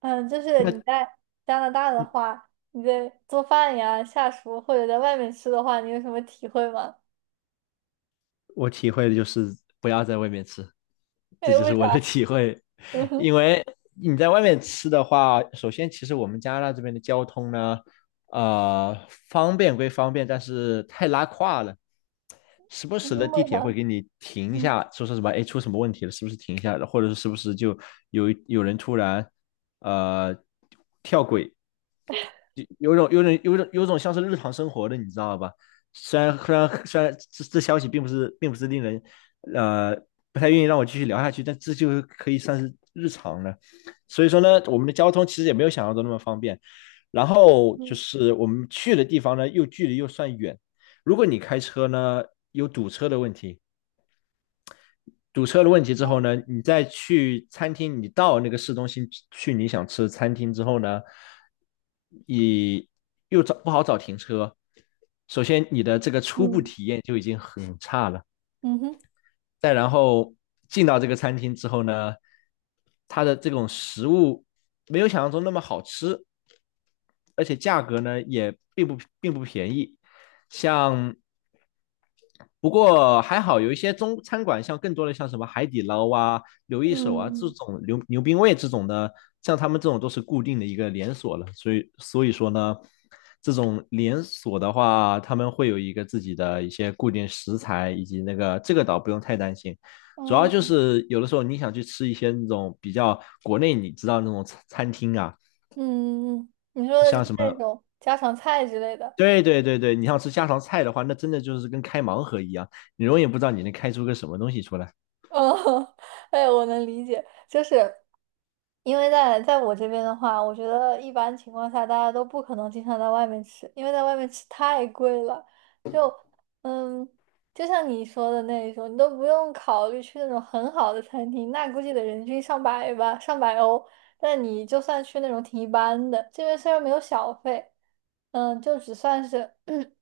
嗯，就是你那在加拿大的话，你在做饭呀、下厨或者在外面吃的话，你有什么体会吗？我体会的就是不要在外面吃，这哎，就为是啥？我的体会。嗯 哼，因为你在外面吃的话，首先其实我们加拿大这边的交通呢，呃，方便归方便，但是太拉胯了。时不时的嗯地为铁会啥？给你停一嗯下，说什么，哎，出什么问题了，是不是停一下了，或者是是不是就有人突然呃跳轨，有种像是日常生活的，你知道吧？虽然这消息并不是令人呃不太愿意让我继续聊下去，但这就是可以算是日常了。所以说呢，我们的交通其实也没有想象中那么方便。然后就嗯是我们去的地方呢，又距离又算远。如果你开车呢，有堵车的问题；堵车的问题之哦后呢，你再去餐厅，你到那个市中心去你想吃的餐厅之后呢，你又找不好找停车。首先，你的这个初步嗯体验就已经很差了。嗯哼再然后进到这个餐厅之后呢，它的这种食物没有想象中那么好吃，而且价格呢也并不便宜。像不过还好，有一些中餐馆，像更多的像什么海底捞啊、刘一手嗯啊这嗯种牛冰味这种的，像他们这种都是固定的一个连锁了，所以说呢，这种连锁的话，他们会有一个自己的一些固定食材，以及那个这个倒不用太担心，主要就嗯是有的时候你想去吃一些那种比较国内你知道那种餐厅啊，嗯嗯，你说的像是什那么。种家常菜之类的。对对对对，你要吃家常菜的话，那真的就是跟开盲盒一样，你永远不知道你能开出个什么东西出来。哦，哎，我能理解，就是因为在我这边的话，我觉得一般情况下大家都不可能经常在外面吃，因为在外面吃太贵了。就嗯，就像你说的那一种，你都不用考虑去那种很好的餐厅，那估计得人均上百吧，上百欧。但你就算去那种挺一般的，这边虽然没有小费，嗯，就只算是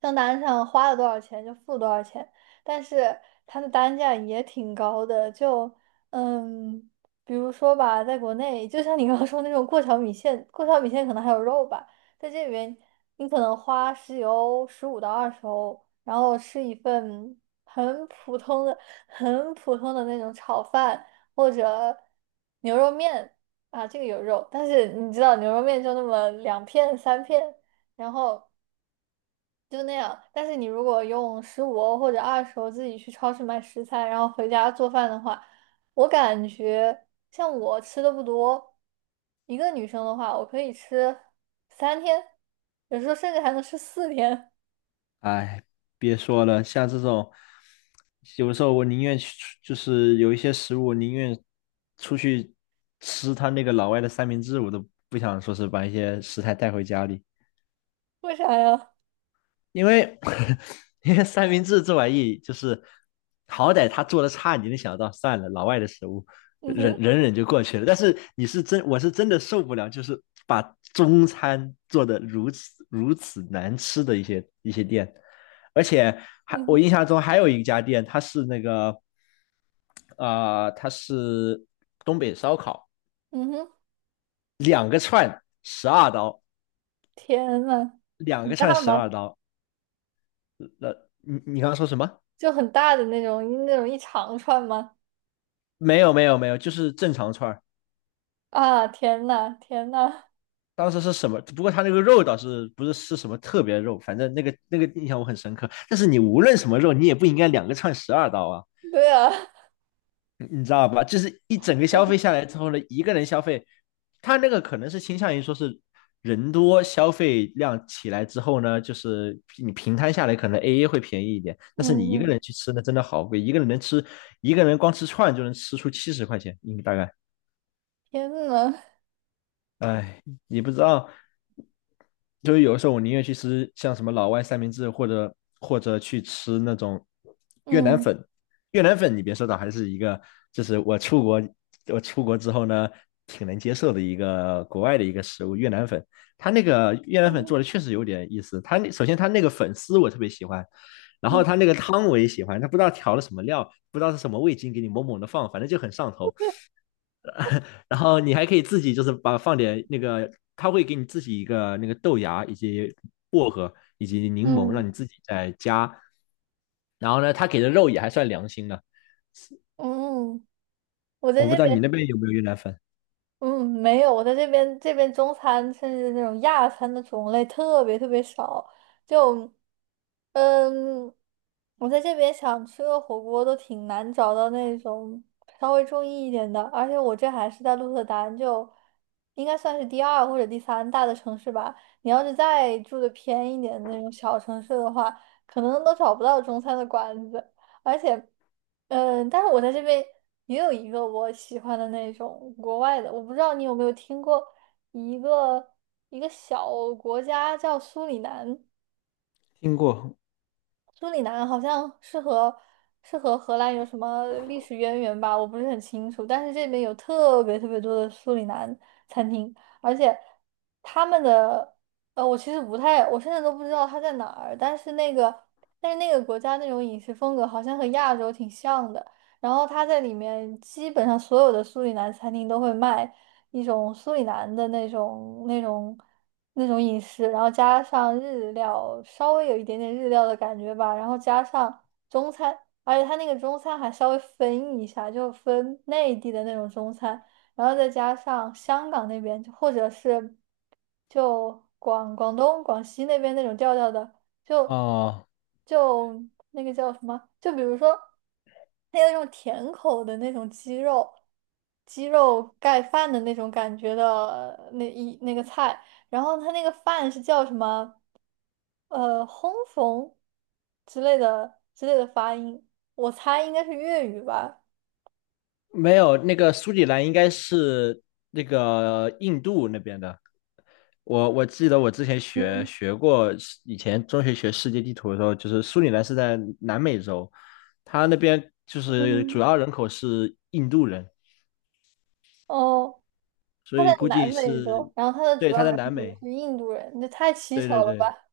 账单上花了多少钱就付多少钱，但是它的单价也挺高的，就嗯，比如说吧，在国内，就像你刚刚说那种过桥米线，过桥米线可能还有肉吧，在这里面你可能花十几欧、十五到二十欧，然后吃一份很普通的、很普通的那种炒饭或者牛肉面啊，这个有肉，但是你知道牛肉面就那么两片三片，然后。就那样。但是你如果用十五欧或者二十欧自己去超市买食材，然后回家做饭的话，我感觉像我吃的不多，一个女生的话，我可以吃三天，有时候甚至还能吃四天。哎，别说了，像这种，有的时候我宁愿去出就是有一些食物，我宁愿出去吃他那个老外的三明治，我都不想说是把一些食材带回家里。为啥呀？因为 因为三明治这玩意就是，好歹他做的差，你能想到，算了，老外的食物，嗯忍哼，忍忍就过去了。但是你是真，我是真的受不了，就是把中餐做的如此难吃的一些店，而且还嗯我哼，印象中还有一家店，它是那个它是东北烧烤，嗯哼，两个串十二刀，天呐，两很个串大十二吗？刀。那你刚刚说什么？就很大的那种，那种一长串吗？没有，就是正常串儿。啊，天呐，天呐，当时是什么？不过他那个肉倒是不是是什么特别肉，反正那个印象我很深刻。但是你无论什么肉，你也不应该两个串十二刀啊，对啊，你知道吧？就是一整个消费 下来之后呢，一个人消费，他那个可能是倾向于说是人多消费量起来之后呢，就是你平摊下来可能 AA 会便宜一点，但是嗯你一个人嗯，去吃呢，真的好贵，一个人能吃一个人光吃串就能吃出七十块钱，应该大概。天呐，哎，你不知道，就是有时候我宁愿去吃像什么老外三明治，或者或者去吃那种越南嗯粉。越南粉，你别说的，还是一个，就是我出国，我出国之后呢，挺能接受的一个国外的一个食物。越南粉，它那个越南粉嗯做的确实有点意思。它那首先它那个粉丝我特别喜欢，然后嗯它那个汤我也喜欢，它不知道调了什么料，不知道是什么味精给你猛猛的放，反正就很上头。然后你还可以自己就是把放点那个，他会给你自己一个那个豆芽以及薄荷以及柠檬，让你嗯。自己再加。然后呢，他给的肉也还算良心的。嗯，我我在不这知道你边，那边有没有越南粉？嗯，没有，我在这边中餐甚至那种亚餐的种类特别特别少，就，嗯，我在这边想吃个火锅都挺难找到那种稍微中意一点的，而且我这还是在鹿特丹，就应该算是第二或者第三大的城市吧。你要是再住的偏一点的那种小城市的话，可能都找不到中餐的馆子。而且，嗯、但是我在这边也有一个我喜欢的那种国外的，我不知道你有没有听过一个小国家叫苏里南，听过苏里南好像是和荷兰有什么历史渊源吧，我不是很清楚，但是这边有特别特别多的苏里南餐厅，而且他们的我其实不太，我现在都不知道它在哪儿，但是那个国家那种饮食风格好像和亚洲挺像的。然后他在里面基本上所有的苏里南餐厅都会卖一种苏里南的那种饮食，然后加上日料，稍微有一点点日料的感觉吧，然后加上中餐，而且他那个中餐还稍微分一下，就分内地的那种中餐，然后再加上香港那边，或者是就广东广西那边那种调调的。就哦，就那个叫什么？就比如说，它有那种甜口的那种鸡肉，鸡肉盖饭的那种感觉的那一那个菜，然后它那个饭是叫什么？烘缝之类的发音，我猜应该是粤语吧。没有，那个苏里兰应该是那个印度那边的。我记得我之前学嗯学过，以前中学学世界地图的时候，就是苏里兰是在南美洲，他那边就是主嗯，要人口是印度人，哦，所在以估南计美是，洲，然后它的对，主他要在人南口美，是印度人，这太蹊对对跷了对，吧？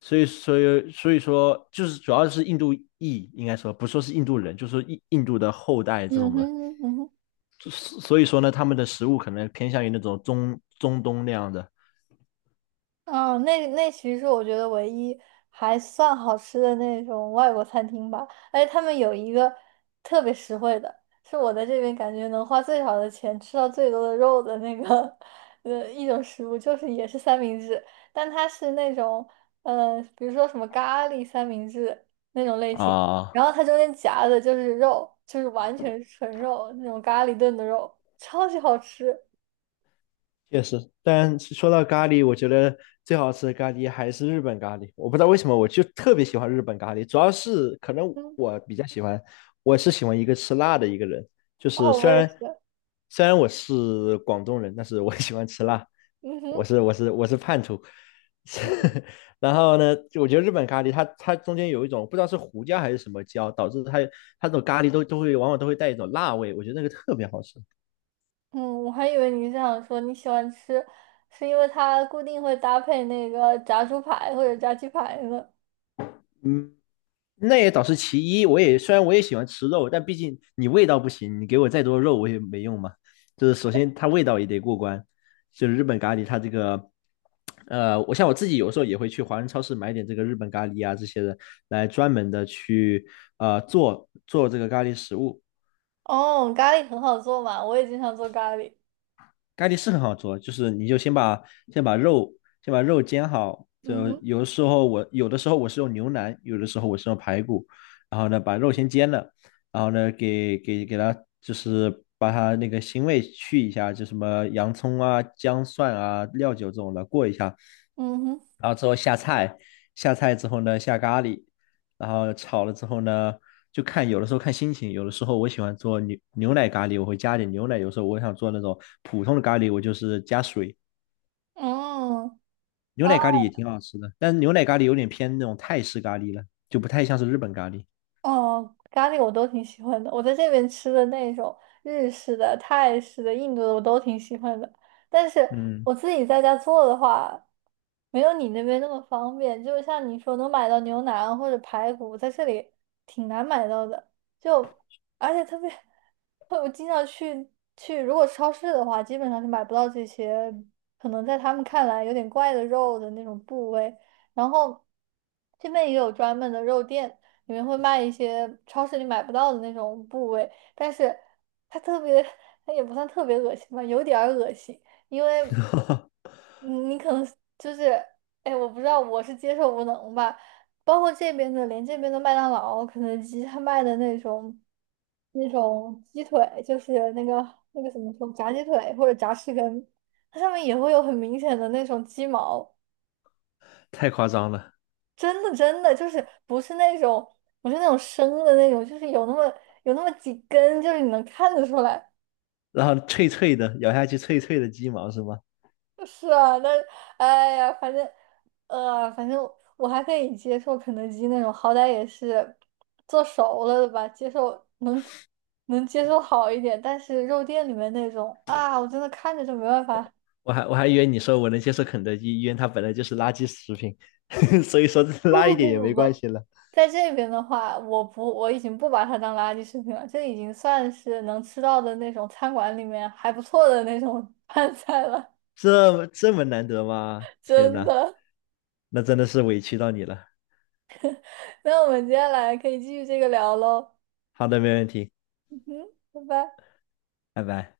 所以说就是主要是印度裔，应该说不说是印度人，就是说印度的后代这嗯种的，哼，嗯哼。所所以说呢，他们的食物可能偏向于那种中东那样的嗯，那那其实是我觉得唯一还算好吃的那种外国餐厅吧，而且他们有一个特别实惠的，是我在这边感觉能花最少的钱吃到最多的肉的那个 一种食物，就是也是三明治，但它是那种比如说什么咖喱三明治那种类型，啊、然后它中间夹的就是肉，就是完全是纯肉那种咖喱炖的肉，超级好吃。确实，但是说到咖喱，我觉得最好吃的咖喱还是日本咖喱。我不知道为什么，我就特别喜欢日本咖喱，主要是可能嗯，我比较喜欢，我是喜欢一个吃辣的一个人。就是哦，我虽也然是。虽然我是广东人，但是我 喜欢吃辣，嗯哼。我是叛徒。然后呢，就我觉得日本咖喱它中间有一种不知道是胡椒还是什么椒，导致它这种咖喱都会往往都会带一种辣味，我觉得那个特别好吃。嗯，我还以为你是想说你喜欢吃，是因为它固定会搭配那个炸猪排或者炸鸡排呢。嗯，那也倒是其一。我也虽然我也喜欢吃肉，但毕竟你味道不行，你给我再多肉我也没用嘛。就是首先它味道也得过关，就是日本咖喱它这个，我像我自己有时候也会去华人超市买点这个日本咖喱啊这些的，来专门的去做这个咖喱食物。哦，咖喱很好做嘛，我也经常做咖喱。咖喱是很好做，就是你就先把肉煎好，嗯就哼，有的时候我是用牛腩，有的时候我是用排骨，然后呢把肉先煎了，然后呢给它就是把它那个腥味去一下，就什么洋葱啊、姜蒜啊、料酒这种的过一下，嗯哼，然后之后下菜，下菜之后呢下咖喱，然后炒了之后呢，就看有的时候看心情，有的时候我喜欢做牛奶咖喱，我会加点牛奶；有时候我想做那种普通的咖喱，我就是加水。嗯哦。牛奶咖喱也挺好吃的，但是牛奶咖喱有点偏那种泰式咖喱了，就不太像是日本咖喱。哦，咖喱我都挺喜欢的。我在这边吃的那种日式的、泰式的、印度的，我都挺喜欢的。但是嗯，我自己在家做的话，没有你那边那么方便。就像你说，能买到牛腩或者排骨，在这里挺难买到的。就而且特别，我经常去去，如果超市的话，基本上是买不到这些，可能在他们看来有点怪的肉的那种部位。然后这边也有专门的肉店。里面会卖一些超市里买不到的那种部位，但是它特别，它也不算特别恶心吧，有点儿恶心，因为你可能就是，哎，我不知道我是接受无能吧，包括这边的，连这边的麦当劳、肯德基，他卖的那种那种鸡腿，就是那个什么说炸鸡腿或者炸翅根，它上面也会有很明显的那种鸡毛。太夸张了。真的就是不是那种，不是那种生的那种，就是有那么几根，就是你能看得出来。然后脆脆的，咬下去脆脆的鸡毛是吗？是啊，那哎呀，反正反正我还可以接受肯德基那种，好歹也是做熟了的吧，接受能接受好一点。但是肉店里面那种啊，我真的看着就没办法。我我还以为你说我能接受肯德基，因为它本来就是垃圾食品，所以说 不拉一不点不也不没关不。系了。在这边的话，我不，我已经不把它当垃圾食品了，这已经算是能吃到的那种餐馆里面还不错的那种 饭菜了，这这么难得吗？天真呐，的。那真的是委屈到你了。那我们接下来可以继续这个聊喽，好的，没问题，嗯哼，拜拜。拜拜。